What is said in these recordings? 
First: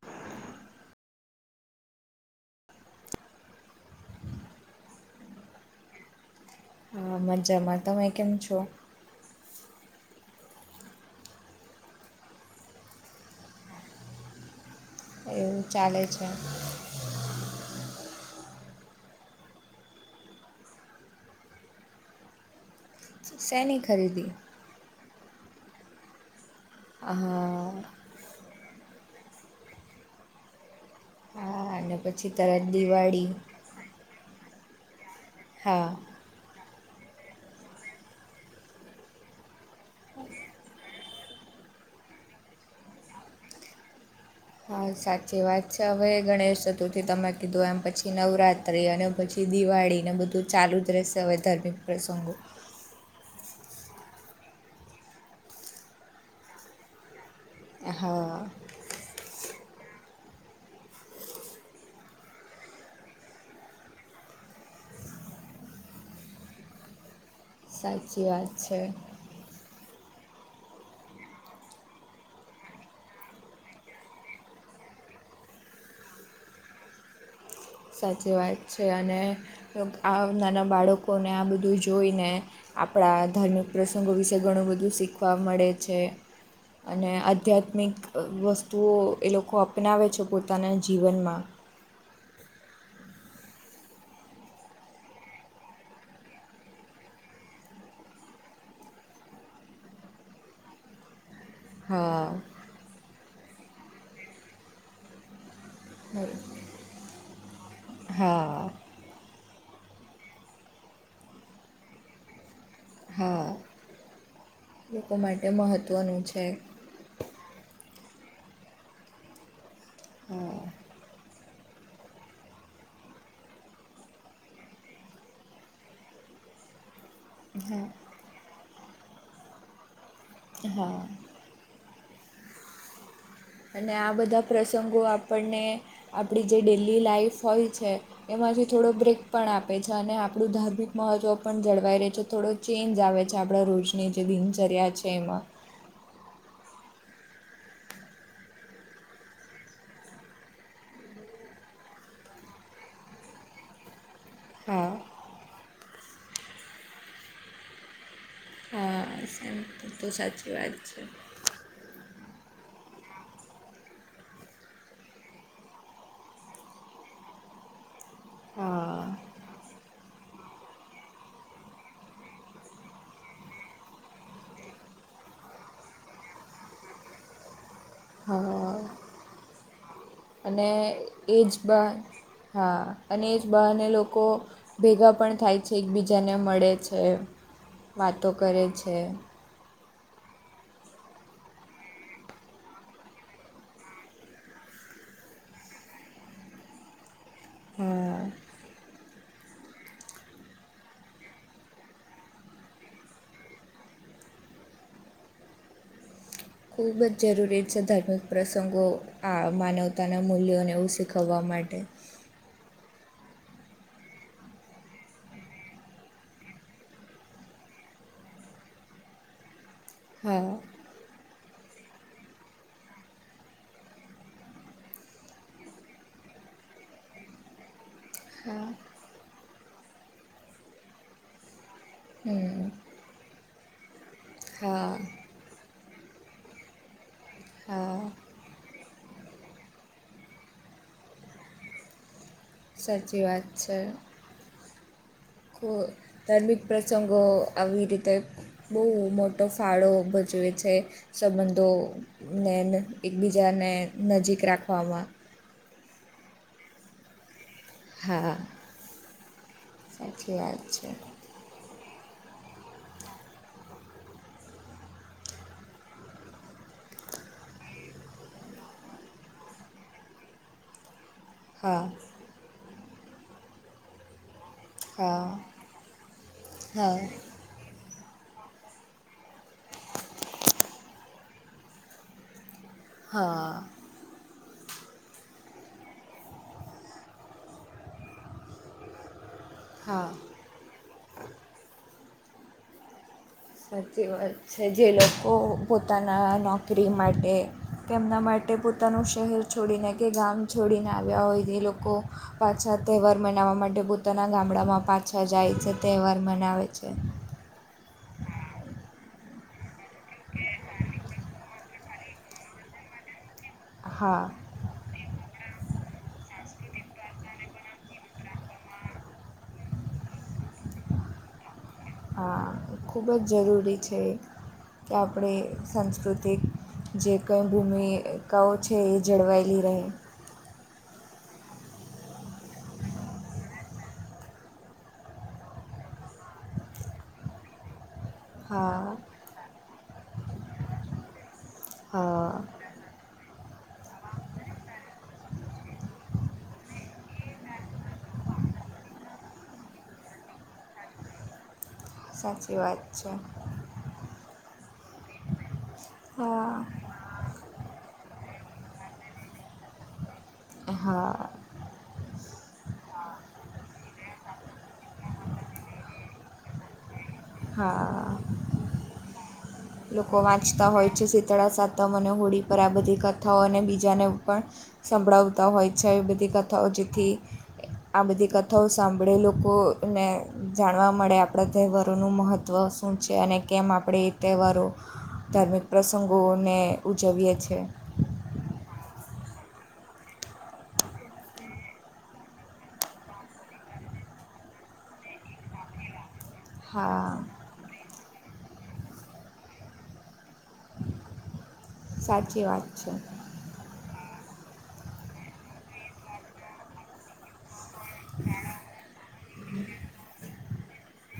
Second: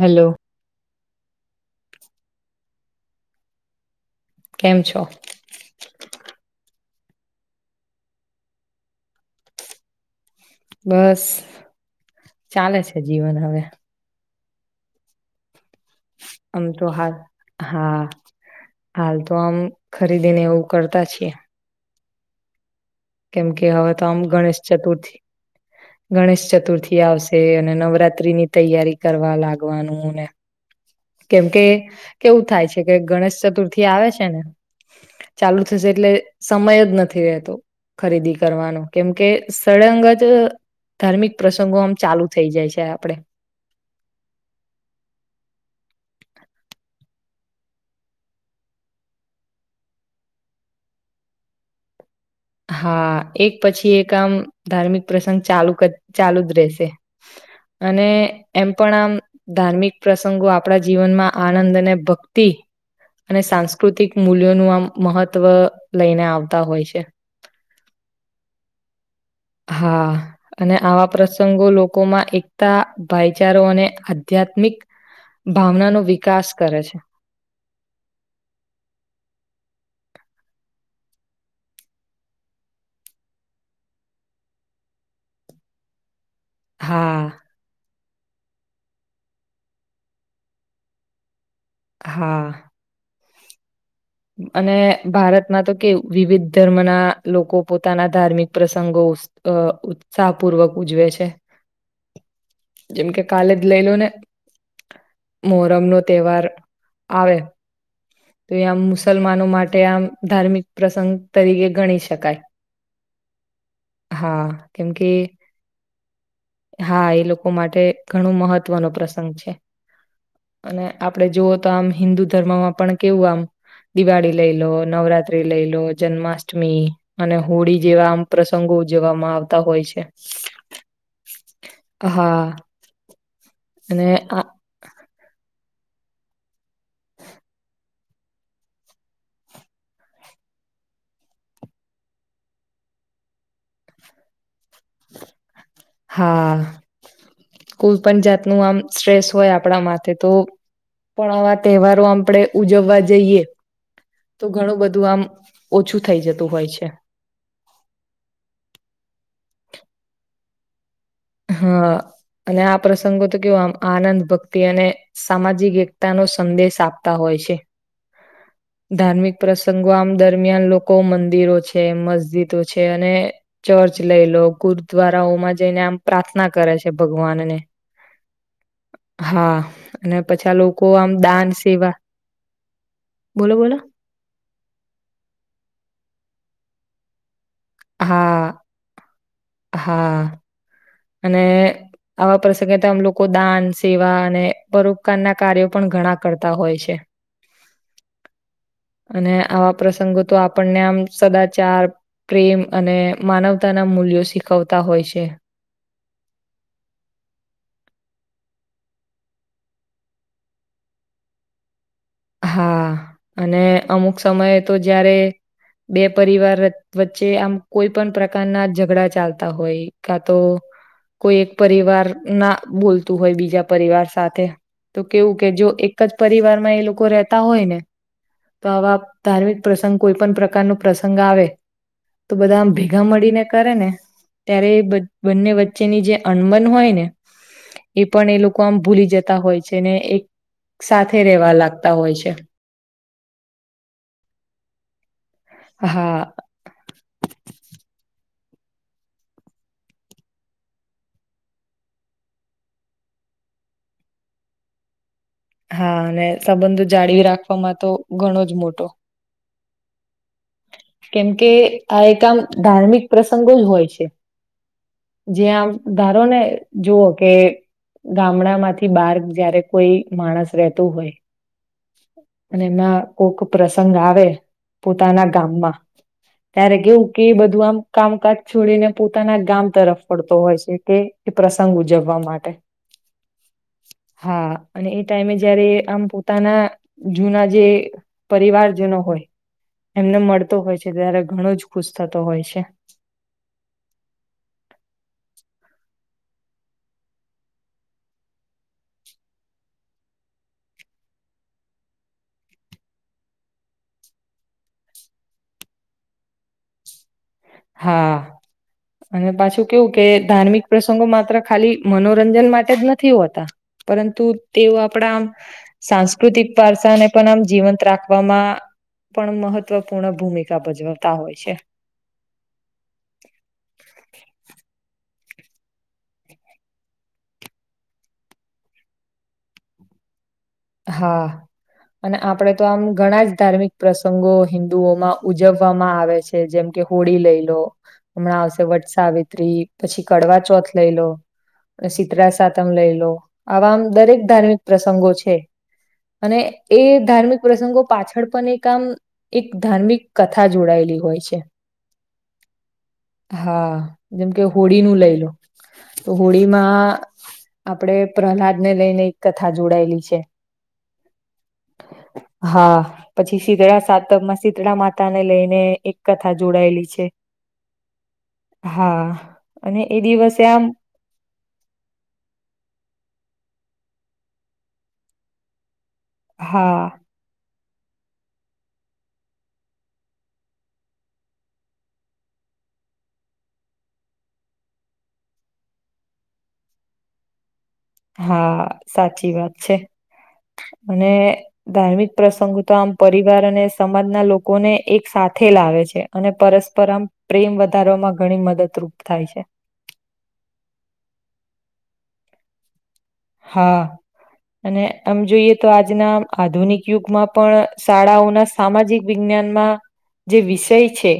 Hello કેમ છો હ મજામાં તમે કેમ છો બસ ચાલે છે જીવન હવે એવુ આમ તો હા હા હાલ તો આમ ખરીદીને એવું કરતા છીએ કેમ કે શેની હવે તો આમ ખરીદી ગણેશ ચતુર્થી ગણેશ ચત ચતુર્થી આવશે હા અને નવરાત્રી ની તૈયારી કરવા લાગવાનુંને કેમ કે હા અને પછી કેવું તરત થાય છે કે દિવાળી ગણેશ ચતુર્થી આવે છે ને ચાલુ થશે હા એટલે સમય જ નથ નથી રહેતો ખરીદી કરવાનો કેમ કે સળંગ જ ધાર્મિક પ્રસંગો આમ ચાલુ થઈ જાય છે આપણે હા સાચી વાત છે હવે ગણેશ ચતુર્થી તમે કીધું એમ પછી નવરાત્રી અને પછી દિવાળી ને બધું ચાલુ જ રહેશે હવે ધાર્મિક પ્રસંગો હા એક પછી એક આમ ધાર્મિક પ્રસંગ ચાલુ ચાલુ જ રહેશે અને હા એમ પણ આમ ધાર્મિક પ્રસંગો આપણા જીવનમાં આનંદ અને ભક્તિ અને સાંસ્કૃતિક મૂલ્યોનું આમ મહત્વ લઈને આવતા હોય છે સાચી વાત છે હા અને આવા પ્રસંગો લોકોમાં એકતા ભાઈચારો અને આધ્યાત્મિક ભાવનાનો વિકાસ કરે છે સાચી વાત છે અને આ નાના બાળકોને આ બધું જોઈને આપણા ધાર્મિક પ્રસંગો વિશે ઘણું બધું શીખવા મળે છે અને હા આધ્યાત્મિક વસ્તુઓ એ લોકો અપનાવે છે પોતાના જીવનમાં હા અને ભારતમાં તો કેવું વિવિધ ધર્મના લોકો પોતાના ધાર્મિક પ્રસંગો ઉત્સાહપૂર્વક ઉજવે છે હા જેમ કે કાલે જ લઈ લો ને મોહરમ નો તહેવાર આવે તો હા એમ મુસલમાનો માટે આ ધાર્મિક પ્રસંગ તરીકે ગણી શકાય હા હા કેમ કે લોકો માટે મહત્ત્વનું છે હા એ લોકો માટે ઘણું મહત્વનો પ્રસંગ છે હા અને આપડે જોુવઓ તો આમ હિન્દુ ધર્મમાં પણ કેવું આમ દિવાળી લઈ લો નવરાત્રી લઈ લો જન્માષ્ટમી અને હોળી હા જેવા આમ પ્રસંગો જોવામાં આવતા હોય છે હા હા અને આ બધા પ્રસંગો આપ આપણને આપણી જે ડેલી લાાઈફ હોય છે એમાંથી થોડો બ્રેક પણ આપે છે અને આપ આપણું ધાર્મિક મહત્વ પણ જળવાઈ રહેહી છે થોડો ચેન્જ આવે છે આપણા રોજને જે દિન જર્યા છે એમાં હા કોઈ પણ જાતનું આમ સ્ટ્રેસ હોય આપણા માટેથે તો પણ આવા તહેવારો આપણેે ઉજવવા જઈએ તો ઘણું હા બધું આમ ઓછું થઇ જતું હોય છે હ તો તો સાચી વાત છે હા અને આ પ્રસંગો તો કેવમ આનંદ ભક્તિ અને સામાજિક એકતા નો સંદેશ આપતા હોય છે હ હા. ધાર્મિક પ્રસંગો આમ દરમિયાન લોકો મંદિરો છે મસ્જિદો છે અને ચર્ચ ખર્ચ લઈ લો ગુરદ્વારાઓમાં જઈને આમ પ્રાર્થના કરે છે ભગવાનને હા હા. પછા અને લોકો આમ એ દાન જ બા સેવા હા અને એ જ બોલો બોલો બહાને લોકો ભેગા પણ થાય છે એકબીજાને ને મળે છે વાતો હા, કરે છે. હા અને આવા પ્રસંગે તો આમ લોકો દાન સેવા અને પરોપકારના કાર્યો પણ ઘણા કરતા હોય છે. હા. [inaudible] અને આવા પ્રસંગો તો આપણને આમ સદાચાર પ્રેમ અને માનવતાના મૂલ્યો શીખવતા હોય છે. ખૂબ જ જરૂરી છે ધાર્મિક પ્રસંગો આ માનવતાના મૂલ્યોને એવું શીખવવા માટ [inaudible] હા અને અમુક સમયે તો જયારે બે પરિવાર વચવચ્ચે આમ કોઈ પણ પ્રકારના ઝઘડા ચાલતા હોય. કા તો હા કોઈ એક પરિવાર ના બોલતું હોય બીજા પરિવાર સાથે- તો કેવું કે જો એક જ પરિવારમાં એ લોકો રહેતા હોય ને તો હા આવા ધાર્મિક પ્રસંગ કોઈ પણ પ્રકાર ન પ્રસંગ આવે તો બધા હમ આમ ભેગા મળીને કરે ને ત્યારે હા બંને વચ્ચેની જે અણમન હોય ને હા એ પણ એ લોકો આમ ભૂલી જતા હોય છે ને એક સાથે રેવા લાગતા. તા હોય છે. સાચી વાત છે. કો હા ધાર્મિક પ્રસંગો આવી રીતે બહુ મોટો ફાળો ભજવે છે સંબંધોનેન એકબીજા ને નજીક રાખવામાં હા અને સંબંધો જાળવી રાખવામાં તો હા ઘણો જ મોટો સાચી વાત છે. કેમકે આ એક આમ ધાર્મિક પ્રસંગો જ હોય છે. જ્યા આમ ધારો ને જુઓ કે ગામડામાંથી બાર જયારે કોઈ માણસ રહેતું હોય. હા અને એમના કોક પ્રસંગ આવે પોતાના હા ગામમાં ત્યારે હા કેવું કે બધું આમ કામકાજ છોડીને પોતાના ગામ તરફ ફડતો હોય છે કે પ્રસંગ ઉજવવા માટે. હા. હા અને એ ટાઈમે જયારે આમ પોતાના જૂના જે પરિવારજનો હોય. હા એમને મળતો હોય છે ત્યારે ઘણો જ ખુશ થતો હોય છે. સાચી વાત છે જે લોકો પોતાના નોકરી માટે તેમના માટે તે પોતાનું શહેર છોડીને કે ગામ છોડીને આવ્યા હોય છે લોકો પાછા તહેવાર મના વા માટે પોતાના ગામડામાં પાછા જાય છે તહેવાર મનાવે છે. હા. અને પાછું કેવું કે ધાર્મિક પ્રસંગો માત્ર ખાલી મનોરંજન માટે જ નથી હોતા. હા પરંતુ તેઓ આપણા આમ સાંસ્કૃતિક વારસાને પણ આમ જીવંત રાખવામાં પણ મહત્વપૂર્ણ ભૂમિકા ભજવતા હોય છે. હા ખૂબ જ જરૂરી છે કે આપણે સાંસ્કૃતિક જે કંઈ ભૂમિકાઓ છે એ જળવાયેલી રહે. હા અને આપડે તો આમ ઘણા જ ધાર્મિક પ્રસંગો હિન્ંદુઓમાં ઉજવવામાં આવે છે જેમ કે હોળી લઈ લો હમણાં આવશે હા વટ સાવિત્રી પછી કડવા ચોથ લઈ લો શીિતરાા હા સાતમ લઈ લો આવામ દરેક ધાર્મિક પ્રસંગો છે અને એ ધાર્મિક પ્રસંગો પાછળ પણ એક આમ એક ધાર્મિક કથા જોડાયેલી હોય છે સાચી વાત છે કે હોળીનુંું લઈ લો તો હા હોળીમાં આપડે પ્રહલાદ ને લઈને એક કથા જોડાયેલી છે હા હ હા પછી શીતળા સાતકમાં શીતળા માતા ને લઈને એક કથા જોડાયેલી છે હા હા અને એ લોકો દિવસે આમ વાંચતા હોય છે શીતળા સાતમ અને હોળ પર આ બધી કથાઓ અને બીજી જેને પણ સંભળાવતા હોય છે એ બધી કથાઓ હા જેથી આ બધી કથાઓ સાંભળી લોકોને જાણવા મળે આપણા તહેવારોનું મહત્ત્વ શું છે અને કેમ આપડે તહેવા ધાર્મિક પ્રસંગોને ઉજવીએ છે હા સાચી વાત છે અને ધાર્મિક પ્રસંગો તો આમ પરિવાર અને સમાજના લોકોને એક સાથે સાથેથે લાવે છે અને પરસ્પર આમ હા પ્રેમ વધારવામાં ઘણી મદદરૂપ થાય છે છે સાચી વાત છે હા અને આમ જોઈએ તો આજના આધુનિક યુગમાં પણ શાળાઓના સામાજિક વિજ્ઞ જે વિષય છે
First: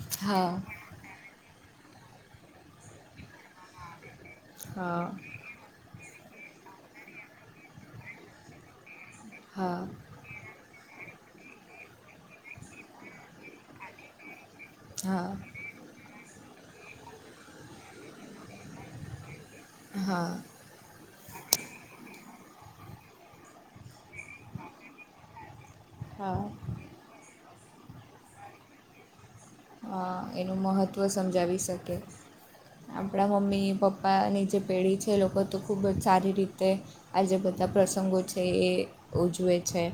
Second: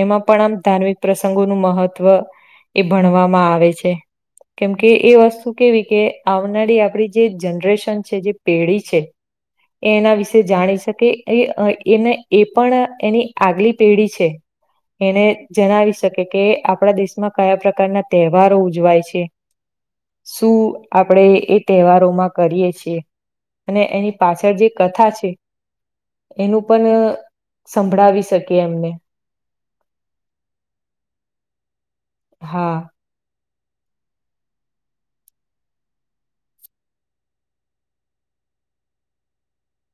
એમાં પણ આમ હા ધાર્મિક પ્રસંગોનું મહત્વ એ ભણવામાં આવે છે કેમ કે હા એ વસ્તુ કેવી કે આવનારી આપડી જે જનરેશન છે જે પેઢી છે હા એ એના વિશે જાણી શકે એ એને એ પણ એની આગલી પેઢી છે એને હા જણાવી શકે કે આપણા દેશમાં કયા પ્રકારના તહેવારો ઉજવાય છે હા સુું આપણેે એ તહેવારોમાં કરીએ છીએ અને એની પાછળ જે કથા છે હા એનું પણ સંભળાવી શકી એમને હા એનું મહત્ત્વ સમજાવી શકે હા આપણા મમ્મી પપ્પાની જે પેઢી છે એ લોકો તો ખૂબ જ સારી રીતે આ જે બધા પ્રસંગો છે એ એ ઉજવે છે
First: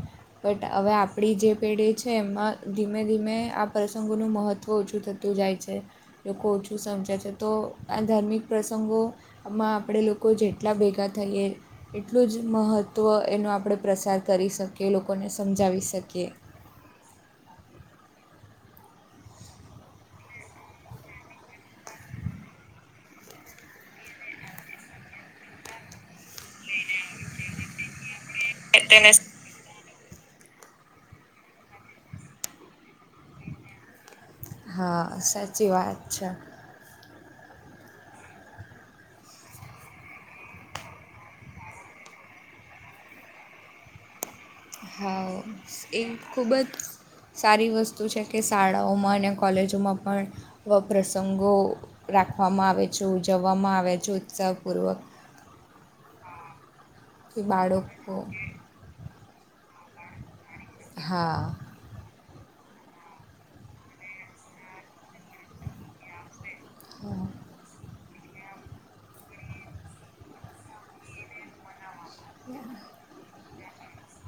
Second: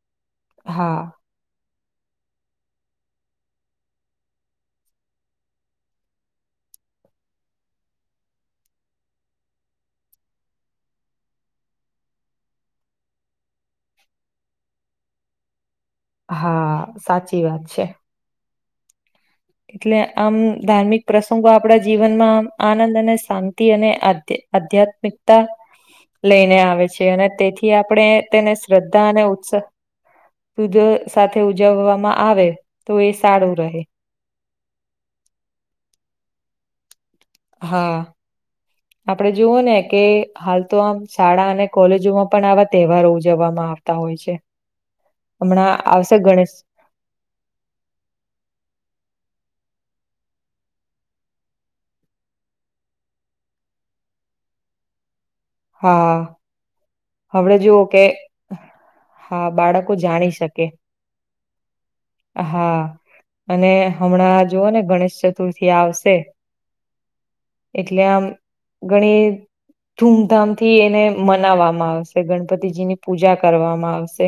બટ હવે હા આપણી જે પેઢી છે એમાં ધીમે ધીમે આ પ્રસંગોનું મહત્ત્વ જ ઓછું થતું જાય છે લોકો ઓછું સમજાય છે તો આ ધાર્મિક પ્રસંગોમાં આપણે આપણે લોકો જેટલા ભેગા થઈએ એટલું જ મહત્ત્વ એનો આપણે પ્રસાર કરી શકીએ લોકોને સમજાવીશ હા સાચી વાત છે એટલે આમ ધાર્મિક પ્રસંગો આપણા જીવનમાં આમ આનંદ અને શાંતિ અને આધ્યા આધ્યાત્મિકતા લઈને આવે છે અને તેથી આપણે તેને શ્રદ્ધા તેને અને ઉત્સાહ દૂધ સાથે ઉજવવામાં આવે તો એ સારું રહે હા સાચી વાત છે હા આપડે જોવું ને કે હાલ તો આમ શાળા અને કોલેજોમાં પણ આવા તહેવારો ઉજવવામાં આવતા હોય છે હા હમણાં એ આવશે ખૂબ ગણેશ જ સારી વસ્તુ છે કે શાળાઓમાં અને કોલેજોમાં પણ પ્રસંગો રાખવામાં આવે છે ઉજવવામાં આવે છે ઉત્સાહપૂર્વક હા કે આપડ જોુઓ કે બાળકો હા બાળકો જાણી શકે હા હા અને હમણાં જોુવ ને ગણેશ ચતુર્થી આવશે હા એટલે આમ ગણી ધૂમધામથી એને મનાવવામાં આવે ગણપતિજી ની પૂજા કરવામાં આવશે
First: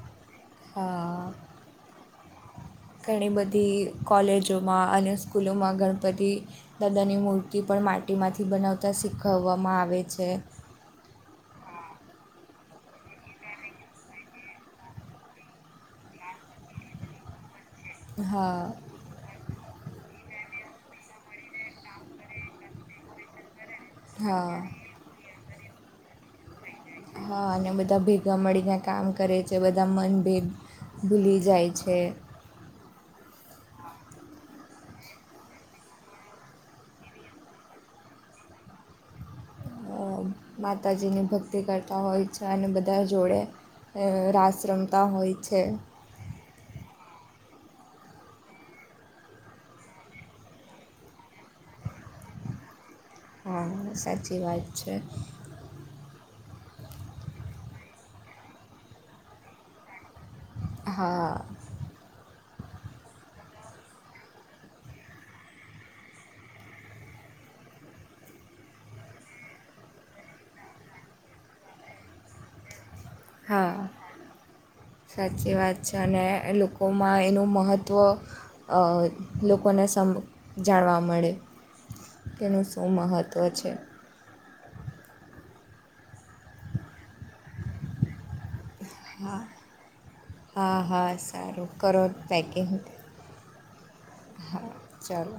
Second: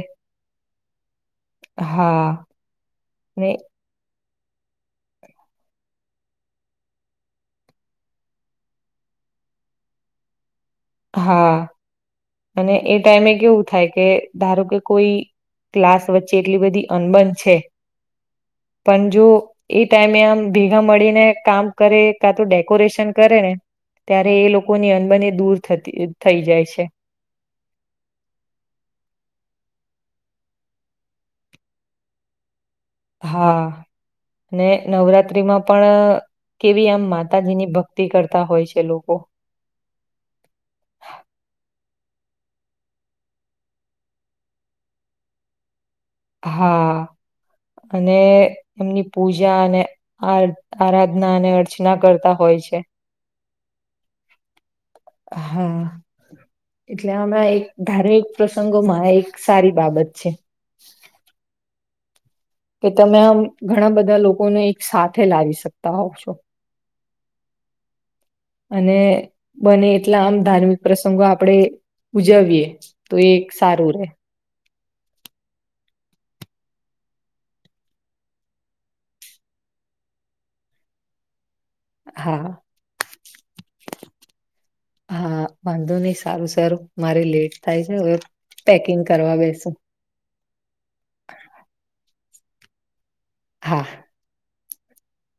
હા હા ઘણી ને બધી કોલેજોમાં અને સ્કૂલોમાં ગણપતિ દાદાની મૂર્તિ પણ માટીમાંથી બનાવતા શીખ શીખવવામાં આવે છે હા અને એ ટાઈમે કેવું થાય કે ધારો કે કોઈ ક્લાસ વચ્ચે એટલી બધી અનબન છે હા પણ જો એ ટાઈમે આમ ભેગા મળીને કામ કરે કા તો ડેકોરેશન કરે ને ત્યારે એ હા લોકોની અનબને એ દૂર થતી થઈ જાય છે હા અને બધા ભેગા મળીને કામ કરે છે બધા મન ભેગ ભૂલી જાય છે હા અને નવરાત્ર્રીમાં પણ કેવી આમ માતાજીની ભક્તિ કરતા હોય છે લોકો અ, માતાજીની ભક્તિ કરતા હોય છે અને બધા જોડે રાસ ર્રમતા હોય છે હા અને એમની પૂજા અને આ આરાધના અને અર્ચના કરતા હોય છે હા સાચી વાત છે હા એટલે આણા એક ધારિક પ્રસંગોમાં એક સારી બાબત છે [inaudible] કે તમે આમ ઘણા બધા લોકોને એક સાથે લાવી શકતા હોવ છો [inaudible] અને બને એટલા આમ ધાર્મિક પ્રસંગો આપણેે ઉજવીએ તો એ એક હા સારું રે સાચી વાત છે અને લોકોમાં એનું મહત્ત્વ લોકોને ને સમ જાણવા મળે હા તેનું શું મહત્ત્વ છે હા વાંધો નઈિ સારું સરું મારે લેટ થાય છે હવે પેકિંગ કરવા બેસુ હા હા સારું કરો પેકિંગ હા હા ચાલો